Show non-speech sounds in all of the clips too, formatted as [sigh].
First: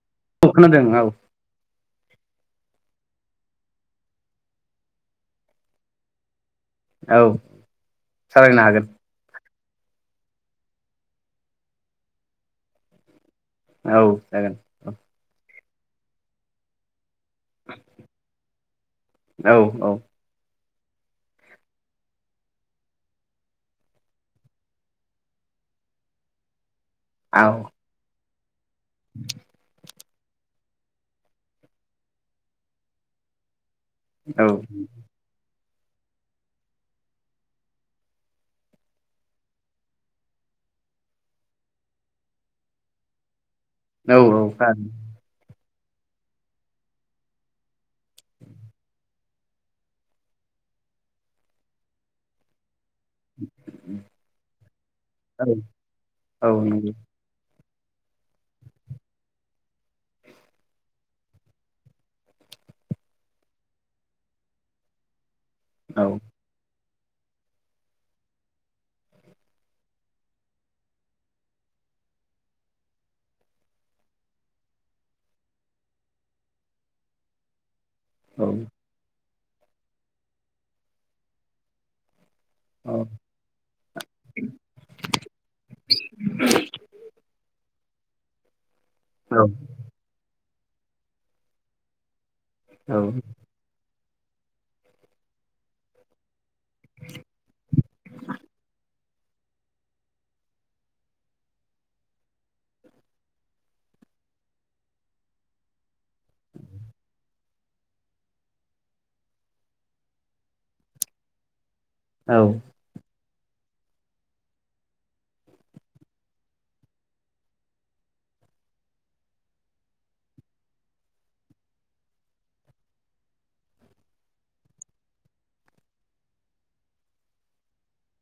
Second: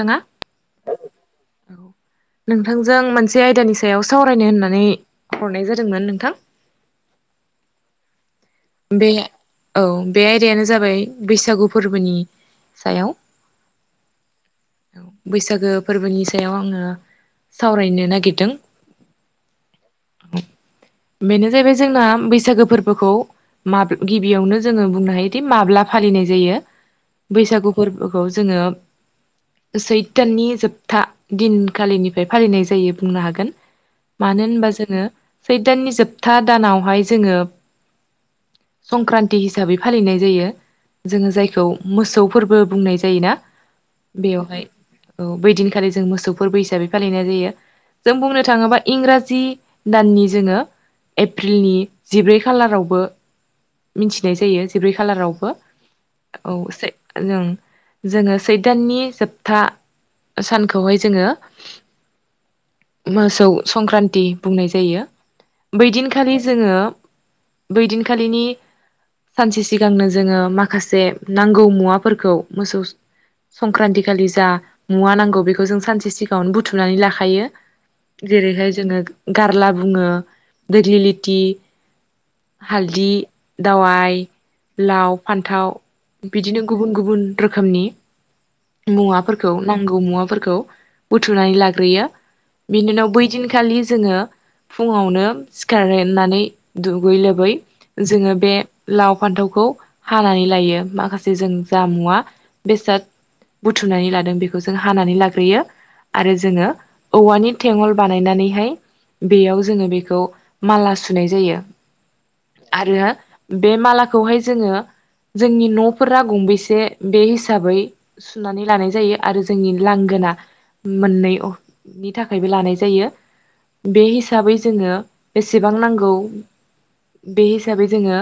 थाङा औ खोनादों औ नोंथांजों मोनसे आयदानि सायाव सावरायनो होननानै हरनाय जादोंमोन नोंथां औ सावरायना हागोन बे औ बे आयदायानो जाबाय बैसागु फोरबोनि सायाव औ जागोन अ बैसागो फोरबोनि सायाव आङो सावरायनो नागिरदों औ बेनो जाहैबाय जोंना बैसागो फोरबोखौ माब गिबियावनो जोङो बुंनो हायोदि माब्ला फालिनाय जायो औ बैसागु फोरबो खौ जोङो [inaudible] सैद दाननि जोबथा दिनखालिनिफ्राय फालिनाय जायो बुंनो हागोन। मानो औ होनबा औ औ जोङो सैद दाननि जोबथा दानावहाय जोङो संक्रान्ति हिसाबै फालिनाय जायो। जोङो जायखौ मोसौ फोरबो बुंनाय जायोना। बेवहाय औ बैदिनखालि जों मोसौफोरबो हिसाबै फालिनाय जायो। जों बुंनो थाङोबा इंराज जि दाननि जोङो एप्रिलनि जिब्रै खालारावबो मिथिनाय जायो जिब्रै खालारावबो औ से नंगौ जों जोङो सैद दाननि जोबथा सानखौहाय जोङो मासौ संक्रान्ति बुंनाय जायो। औ बैदिनखालि जोङो बैदिनखालिनि सानसे सिगांनो जोंङो माखासे नांगौ मुवाफोरखौ मोसौ संक्रान्तिखालि जा मुवा नांगौ बेखौ जों सानसे सिगांङावनो बुथुमनानै लाखायो। जेरैहाय औ जोंङो गारला बुंङो दिगलिलिति हालदि दावाइ लाव फान्थाव बिदिनो गुबुन गुबुन रोखोमनि मुवाफोरखौ औ औ नांगौ मुवाफोरखौ बुथुमनानै लाग्रोयो। बिनि औ औ उनाव बै दिनखालि जोंङो फुंङावनो सिखारनोनानै दुगै लोबै जोंङो बे लाव फान्थावखौ हानानै लायो माखासे जों जामुआ बेसाद बुथुमनानै लादों बेखौ जों हानानै लाग्रोयो। आरो जोंङो औवानि थेंअल बानायनानैहाय बेयाव जोंङो बेखौ माला सुनाय जायो। औ आरो बे मालाखौहाय जोंङो जोंनि न'फोरा गंबेसे बे हिसाबै सुनानै लानाय जायो आरो जोंनि लांगो ना मोननै अ नि थाखायबो लानाय जायो। बे हिसाबै जोंङो बेसेबां नांगौ बे हिसाबै जोंङो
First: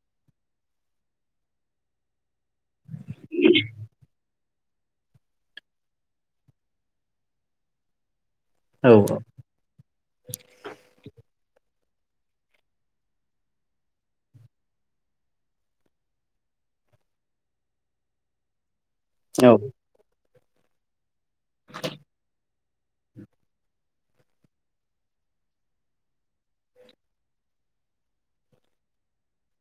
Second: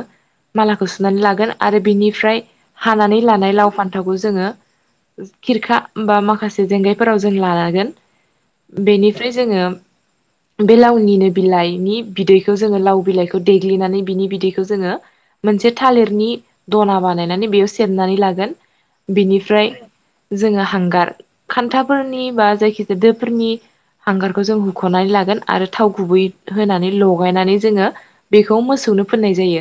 मालाखौ सुनानै लागोन आरो बिनिफ्राय हानानै लानाय लाव फान्थावखौ जोंङो खिरखा बा माखासे जेंगायफोराव जों लानांगोन बेनिफ्राय जोंङो बे लावनिनो बिलाइनि बिदैखौ जोंङो लाव बिलाइखौ देग्लिनानै बिनि बिदैखौ जोंङो मोनसे थालिरनि दना बानायनानै बेयाव सेबनानै लागोन बिनिफ्राय जोंङो हांगार खान्थाफोरनि बा जायखिजाया दोफोरनि हांगारखौ जों हुख'नानै लागोन आरो थाव गुबै होनानै लगायनानै जोंङो बेखौ मोसौनो फोननाय जायो।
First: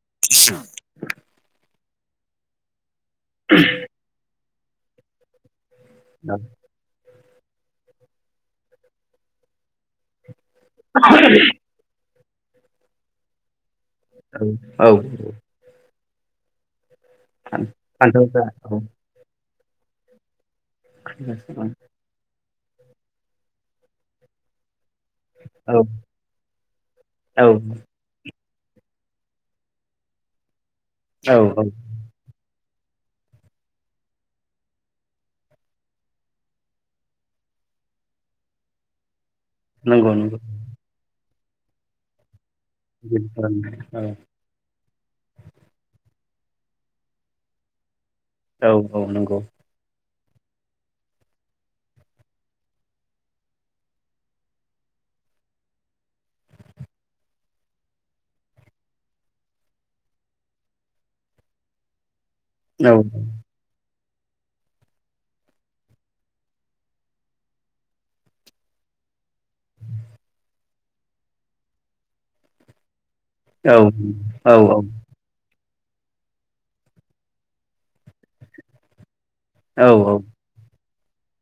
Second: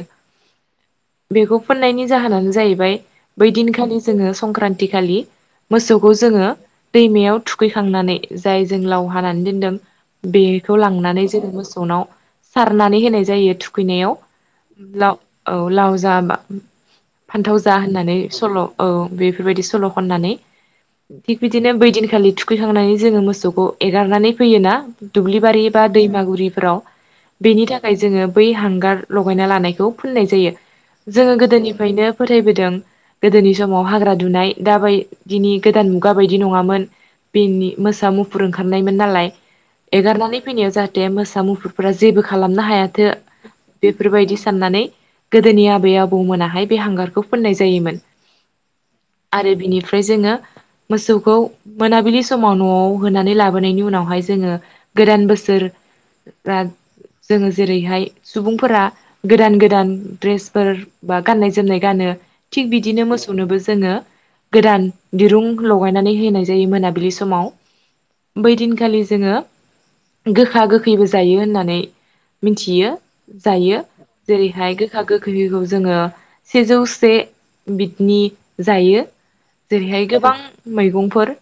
बेखौ [unintelligible] फोननायनि जाहोनानो जाहैबाय बै दिनखालि जोंङो संक्रान्ति खालि मोसौखौ जोंङो दैमायाव थुखैखांनानै जाय जों लाव हानानै दोनदों बेखौ लांनानै जोंङो मोसौनाव सारनानै होनाय जायो। खैनायाव औ लाव औ लाव जा बा फान्थाव जा होननानै सल' औ बेफोरबायदि सल' खननानै थिग बिदिनो बैदिनखालि थुखैखांनानै जोंङो मोसौखौ एगारनानै फैयोना दुब्लिबारि औ बा दैमागुरिफ्राव औ बेनि थाखाय जोंङो बै हांगार लगायना लानायखौ फुननाय जायो औ जोंङो गोदोनिफ्रायनो फोथायबोदों गोदोनि समाव हाग्रा दुनाय दाबायदिनि गोदान मुगा बायदि नंङामोन। बेनि मोसा मुफुर ओंखारनायमोन नालाय नंगौ नंगौ एगारनानै फैनायाव जाहाथे मोसा मुफुरफोरा जेबो खालामनो हायाथो औ बेफोरबायदि साननानै गोदोनि आबै आबौमोनाहाय बे हांगारखौ फोननाय जायोमोन। औ औ नंगौ आरो बिनिफ्राय जोंङो मोसौखौ मोनाबिलि समाव न'आव होनानै लाबोनायनि उनावहाय जोंङो गोदान बो सोर ब्राथ जोंङो जेरैहाय सुबुंफोरा गोदान गोदान द्रेसफोर बा गाननाय जोमनाय गानो थिग औ बिदिनो मोसौनोबो जोंङो गोदान दिरुं लगायनानै हैनाय जायो मोनाबिलि समाव। बै दिनखालि जोंङो गोखा गोखैबो जायो होननानै मिनथियो। औ जायो औ जेरैहाय औ गोखा गोखैखौ जोंङो सेजौसे बिदनि जायो। जेरैहाय गोबां मैगंफोर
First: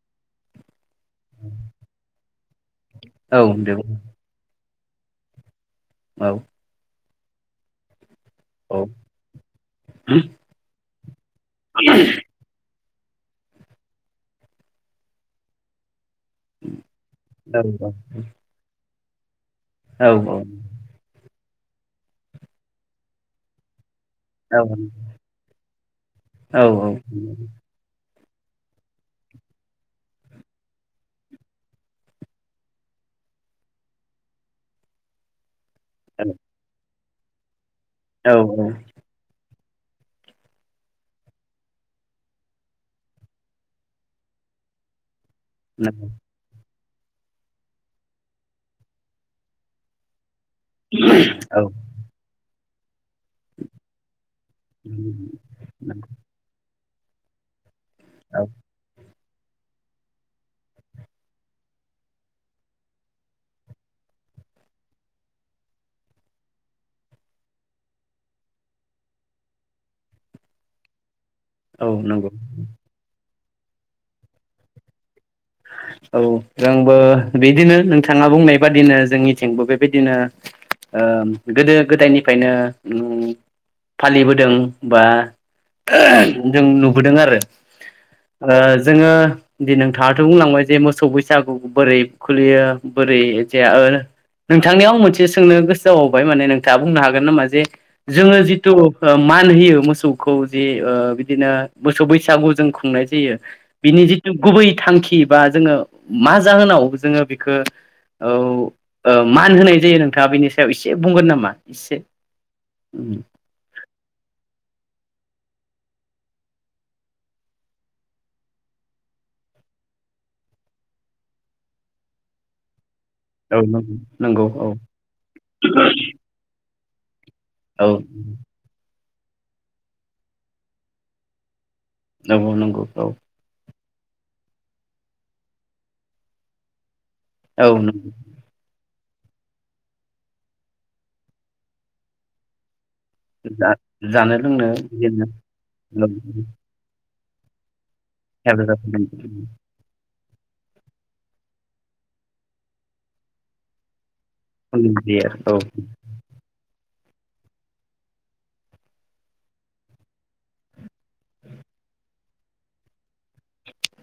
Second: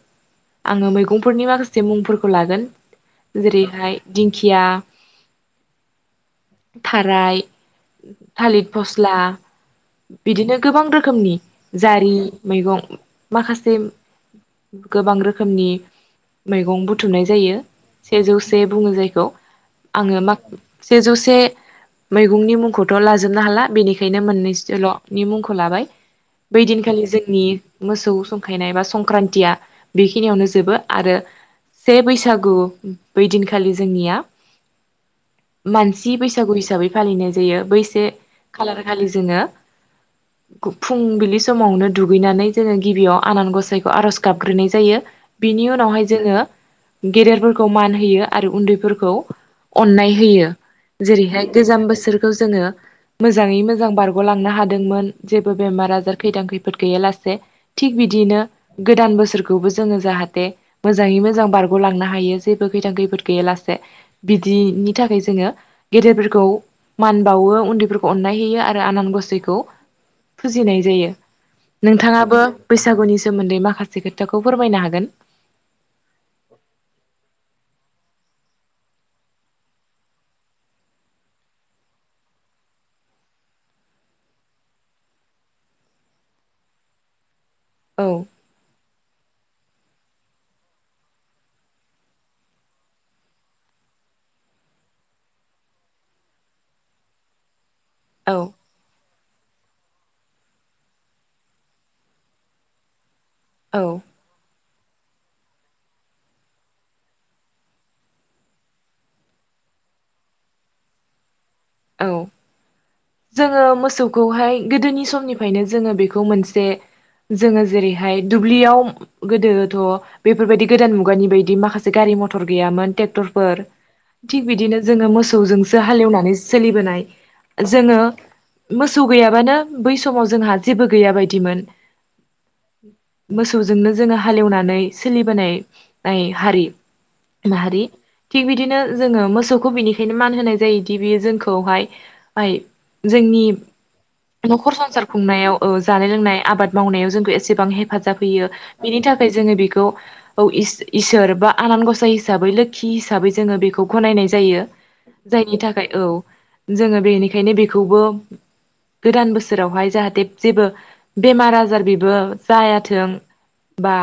आंङो मै गंफोरनि माखासे मुंफोरखौ लागोन जेरैहाय दिंखिया औ। खाराय थालिर फस्ला बिदिनो गोबां रोखोमनि जारि मैगं माखासे गोबां रोखोमनि मैगं बुथुमनाय जायो सेजौसे बुङो जायखौ। औ आङो माख सेजौसे मैगंनि मुंखौथ' लाजोबनो हाला बेनिख बेनो औ औ मोननैसेल'नि मुंखौ लाबाय औ बै दिनखालि जोंनि मोसौ खायनाय बा संक्रान्तिया बेखिनियावनो जोबो आरो से बैसागु बैदिनखालि जोंनिया मान सि बैसागु हिसाबै फालिनाय जायो बै से औ खालारखालि जोङो गु फुंबिलि समावनो दुगैनानै जोङो गिबियाव आनान गसाइखौ आर'ज गाबग्रोनाय जायो। बिनि उनावहाय जोङो गेदेरफोरखौ मान होयो आरो उन्दैफोरखौ अन्नाय होयो। जेरैहाय गोजाम बोसोरखौ जोङो मोजाङै मोजां बारग'लांनो हादोंमोन जेबो बेमार आजार खैदां खैफोद गैयालासे। थिक बिदिनो गोदान बोसोर खौबो जोङो जाहाथे मोजाङै मोजां बारग'लांनो हायो जेबो खैथां खैफोद गैयालासे बि दिनि थाखाय जोङो गेदेरफोरखौ मान बावो उन्दैफोरखौ अननाय होयो आरो आनान गसाइखौ फुजिनाय जायो। नंगौ नोंथाङाबो बैसागुनि सोमोन्दै माखासे खोथाखौ फोरमायनो हागोन। औ जोंबो बिदिनो नोंथाङा बुंनाय बादिनो जोंनिथिंबो बेबायदिनो ओ गोदो गोदायनिफ्रायनो उम फालिबोदों बा जों नुबोदों आरो औ ओ जोङो दि नोंथा बुंलांबाय जे मोसौ बैसागु बोरै खुलियो बोरै जे ओ नोंथांनियाव मोनसे सोंनो गोसो जाबावबाय माने नोंथाङा बुंनो हागोन नामा जे औ जोङो जिथु ओ मान होयो मोसौखौ जे ओ बिदिनो मोसौ बैसागु जों खुंनाय जायो। औ बिनि जिथु गुबै थांखि बा जोङो मा जाहोनाव जोङो बेखो औ ओ मान होनाय जायो नोंथाङा बेनि सायाव एसे बुंगोन नामा? एसे? औ जोङो मोसौखौहाय गोदोनि बै समनिफायनो जोङो बेखौ मोनसे जोङो जेरैहाय दुब्लियाव गोदोथ' बेफोरबायदि गोदान मुगानि बायदि माखासे गारि मथर गैयामोन टेक टर औ फोर नंगौ थिक नंगौ औ बिदिनो जोङो मोसौजोंसो हालेवनानै सोलिबोनाय। औ जोङो मोसौ गैयाबानो बै समाव जोंहा जेबो गैया बायदिमोन। नंगौ नंगौ औ। जोंनो जोङो हालेवनानै सोलिबोनाय नाय हारि। औ माहारि नंगौ थिक बिदिनो जोङो मोसौखौ बिनिखायनो मान होनाय जायोदि बेयो जों खौहाय माइ जोंनि जा जानो लोंनो न'खर संसार बिदिनो खुंनायाव ओ जानाय औ लोंनाय आबाद मावनायाव जों एसेबां हेफाजाब होयो हेफाजाब बिनि थाखाय जोङो बेखौ खौ इस-इसोर बा आनान गसाइ हिसाबै लोखि हिसाबै जोङो बेखौ गनायनाय जायो होनाय जायो जायनि थाखाय औ। जोङो बेनिखायनो बेखौबो गोदान बोसोरावहाय जाहाथे जेबो बेमार आजार बेबो जायाथों बा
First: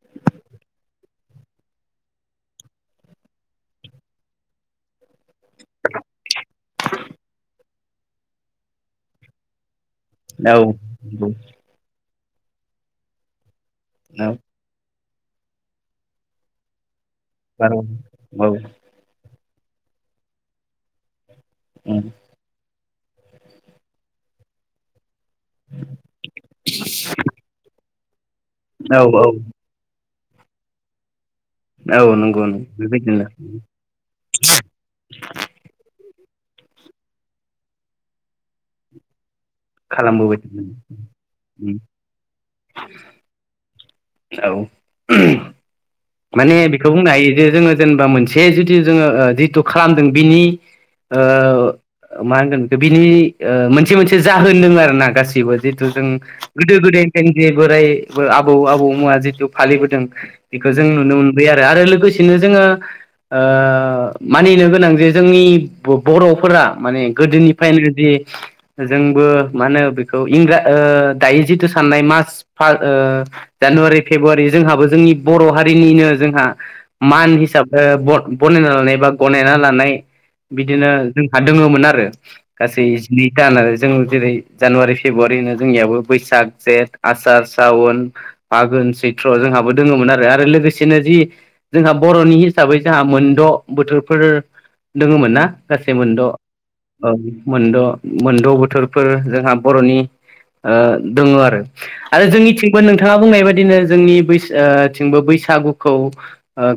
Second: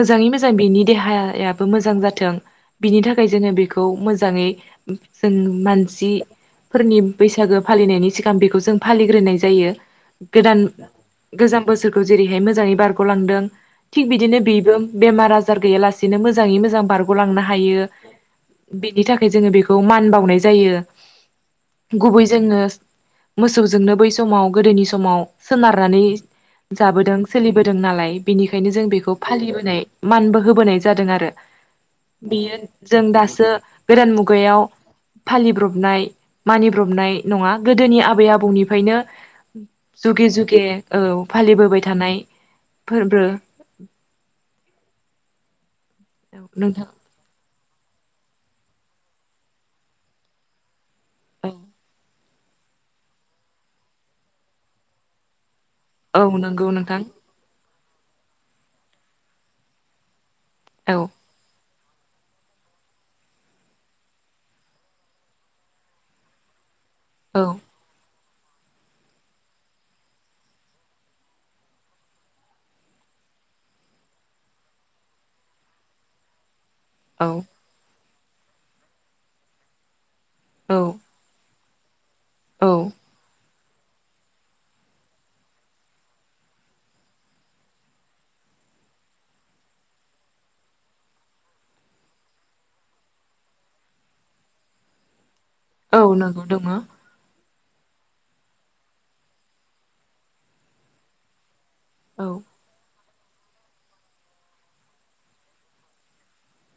मोजाङै मोजां बेनि देहाया याबो मोजां जाथों बिनि थाखाय जोङो बेखौ मोजाङै जों मानसि फोरनि बैसागो फालिनायनि सिगां बेखौ जों फालिग्रोनाय जायो। गोदान आरो औ गोजाम बोसोरखौ जेरैहाय मोजाङै बारग'लांदों थिक औ बिदिनो बेबो बेमार आजार गैयालासिनो मोजाङै मोजां बार लांनो बार' औ हायो बिनि थाखाय जोङो बेखौ मान बावनाय जायो, उम गुबै जोङो मोसौजोंनो बै समाव गोदोनि समाव सोनारनानै जाबोदों सोलिबोदों नालाय बेनिखायनो जों औ बेखौ औ फालिबोनाय, मानबो होबोनाय जादों आरो औ नंगौ बेयो नंगौ जों बेबायदिनो दासो गोदान मुगायाव फालिब्रबनाय, मानिब्रबनाय नङा गोदोनि आबै आबौनिफ्रायनो, जुगे खालामबोबाय जुगे थादों औ उम फालिबोबाय थानाय फोरबो, औ औ माने नोंथां बेखौ बुंनो हायो जे जोङो, जेनेबा मोनसे जिथु जोङो जिथु खालामदों बिनि, औ मा होनगोन बेखौ बिनि मोनसे मोनसे जाहोन दोङो आरो ना गासिबो, जिथु जों औ नंगौ गोदो नोंथां गोदायनिफ्रायनो जे बोराय आबौ आबौ मोनहा जिथु फालिबोदों बेखौ जों औ नुनो मोनबाय आरो आरो लोगोसेनो जोङो, ओ मानिनो गोनां जे जोंनि बर'फोरा, माने औ गोदोनिफ्रायनो बिदि, जोंबो मा होनो बेखौ इंरा दायो जिथु साननाय मास फार जानुवारि फेब्रुवारि जोंहाबो जोंनि बर' हारिनिनो जोंहा औ मान हिसाबै बनायना लानाय बा गनायना लानाय औ बिदिनो जोंहा दङोमोन आरो औ गासै जिनै दान आरो जों जेरै जानुवारि फेब्रुवारि होनो जोंनियाबो बैसाग जेठ आसार सावन फागोन सैत्र जोंहाबो दोङोमोन आरो लोगोसेनो जि जोंहा बर'नि हिसाबै जोंहा मोनद' बोथोरफोर, दङमोन ना गासै मोनद' औ नंगौ दङ औ मोनद' मोनद' बोथोरफोर जोंहा ओ बर'नि दङ आरो आरो जोंनिथिंबो नोंथाङा बुंनाय बायदिनो जोंनि बैसाग, थिंबो बैसागुखौ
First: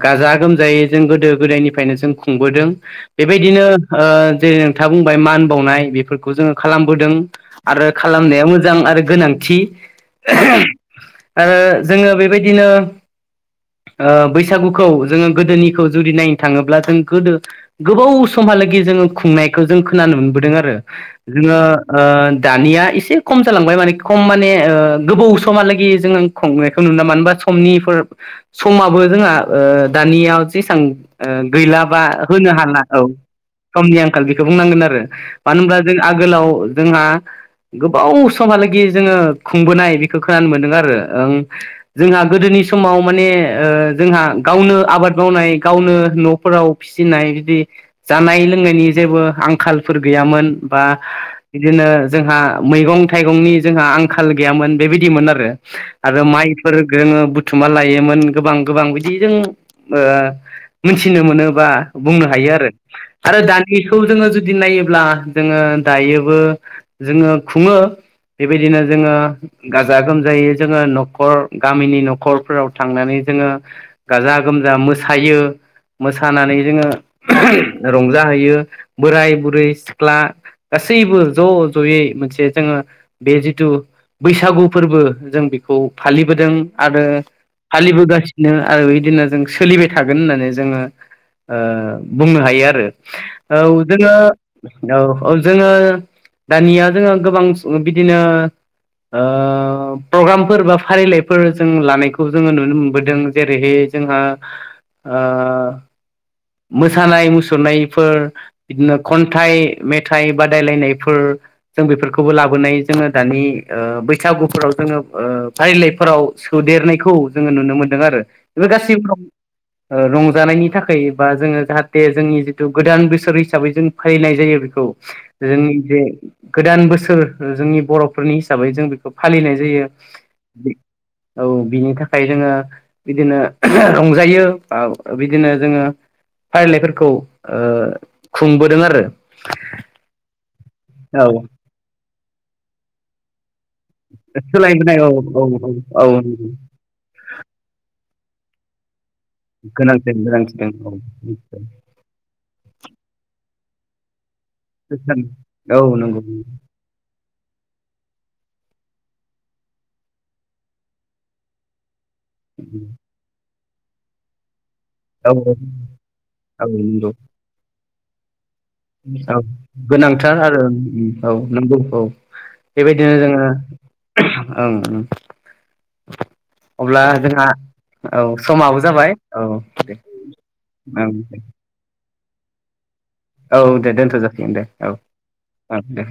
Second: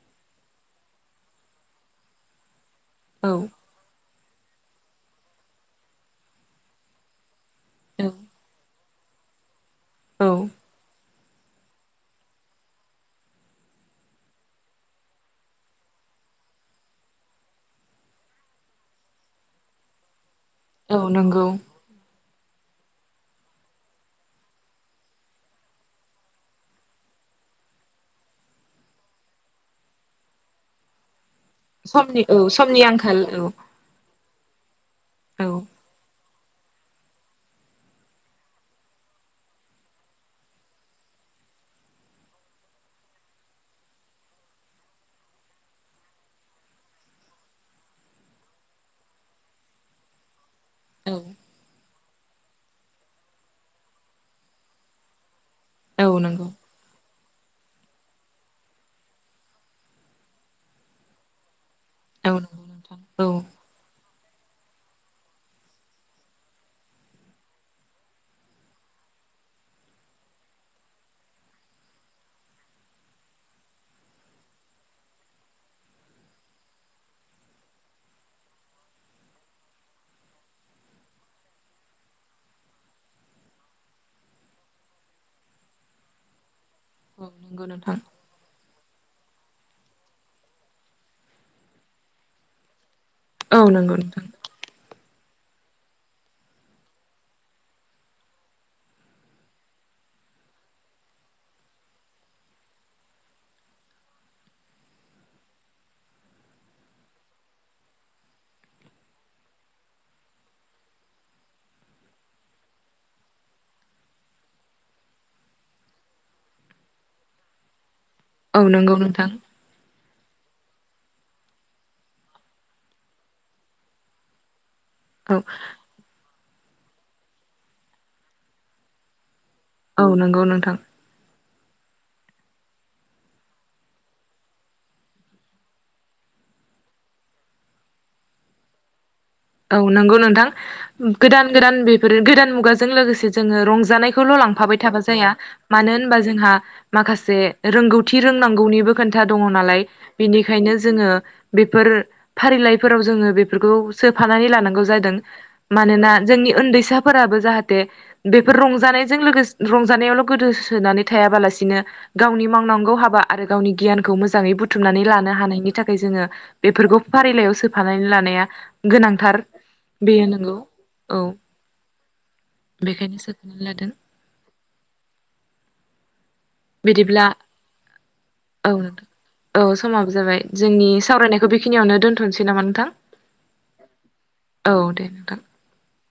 गाजा गोमजायै जों गोदो गोदायनिफ्रायनो जों खुंबोदों। औ बेबायदिनो ओ जेरै नोंथाङा बुंबाय मान बावनाय बेफोरखौ जोङो खालामबोदों। आरो औ खालामनाया मोजां आरो गोनांथि। औ। आरो जोङो बेबायदिनो [inaudible] ओ बैसागुखौ जोङो गोदोनिखौ जुदि नायनो थाङोब्ला जों गोदो गोबाव समहालागि जोङो खुंनायखौ जों खोनानो मोनबोदों आरो औ नंगौ जोङो दानिया एसे खम जालांबाय माने खम माने गोबाव समहालागै जों खुंनायखौ नुना मोनबा समनिफोर समाबो जोंहा दानिया जेसां ओ गैला बा समनि औ होनो समनि हाला औ आंखाल समनि आंखाल बेखौ बुंनांगोन आरो औ मानो होनबा जों आग आगोलाव जोंहा गोबाव समहालागि जोङो खुंबोनाय बेखौ खोनानो मोनदों आरो जोंहा गोदोनि समाव माने ओ जोंहा गावनो आबाद मावनाय गावनो न'फोराव फिसिनाय बिदि जानाय लोंनायनि जेबो आंखालफोर गैयामोन। बा बिदिनो जोंहा मैगं थाइगंनि जोंहा आंखाल गैयामोन बेबायदिमोन आरो। औ आरो नंगौ माइफोर गङो बुथुमना लायोमोन गोबां गोबां बिदिजों ओ मिथिनो मोनोबा बुंनो औ हायो नंगौ आरो नोंथां औ आरो दानिखौ जोङो जुदि नायोब्ला जोङो दायोबो जोङो खुङो। बेबायदिनो जोङो गाजा गोमजायै जोङो न'खर गामिनि न'खर फोराव थांनानै जोङो गाजा गोमजा मोसायो। मोसानानै जोङो रंजाहैयो बोराय बुरै सिख्ला गासैबो ज' ज'यै मोनसे जोङो बे जिथु बैसागु फोरबो जों बेखौ फालिबोदों आरो औ नंगौ नोंथां फालिबोगासिनो। आरो बिदिनो जों सोलिबाय थागोन होननानै जोङो बुंनो हायो आरो। औ नंगौ जोङो नोंथां औ औ जोङो दानिया जोङो गोबां उ बिदिनो ओ प्रग्रामफोर बा फारिलाइफोर जों लानाय खौ जोङो नुनो मोनबोदों जेरैहाय जोंहा ओ मोसानाय मुसुरनायफोर बिदिनो खन्थाइ मेथाइ बादायलायनायफोर जों बेफोरखौबो लाबोनाय जोङो दानि ओ बैसागुफोराव जोङो ओ फारिलाइफोराव सोदेरनायखौ जोङो नुनो मोन्दों आरो। औ नंगौ नोंथां। ओ रंजानायनि थाखाय बा जोङो जाहाथे जोंनि जिथु गोदान बोसोर हिसाबै जों फालिनाय जायो बेखौ। औ जोंनि बे गोदान बोसोर जोंनि बर'फोरनि हिसाबै जों बेखौ फालिनाय जायो औ नंगौ नोंथां । औ । बिनि थाखाय जोङो बिदिनो रंजायो ओ बिदिनो जोङो फारिलाइफोरखौ ओ खुंबोदों आरो। औ नंगौ नोंथां औ गोदान गोदान बेफोर गोदान मुगाजों लोगोसे जोङो रंजानायखौल' लांफाबाय सोलायबोनाय थाबा औ जाया औ मानो होनबा औ नंगौ जोंहा माखासे रोंगौथि रोंनांगौनिबो खोनथा दङ नालाय गोनांथिदों गोनांथिदों बेनिखायनो औ जोङो बेफोर फारिलाय फोराव जोङो बेफ बेफोरखौ सो फानानै लानांगौ जादों नंगौ मानोना जोंनि उन्दैसाफोराबो जाहाथे बेफोर रंजानाय जों लोगोसे रंजानायावल' गोदोसोनानै थायाबालासिनो गावनि मावनांगौ हाबा आरो गावनि गियानखौ मोजाङै बुथुमनानै लानो औ हानायनि थाखाय जोङो बेफोरखौ नंगौ फारिलाइयाव सो फानायनि लानाया गोनांथार औ बेयो गोनांथार नंगौ आरो औ नंगौ औ । बेबायदिनो बेखायनो सायख'नानै लादों जोङो ओं। अब्ला बिदिब्ला जोंहा औ औ समाबो जाबाय औ दे समाबो जाबाय जोंनि औ दे सावरायनायखौ बेखिनियावनो दोनथ'नोसै नामा नोंथां औ दे दोनथ' जासिगोन दे औ औ दे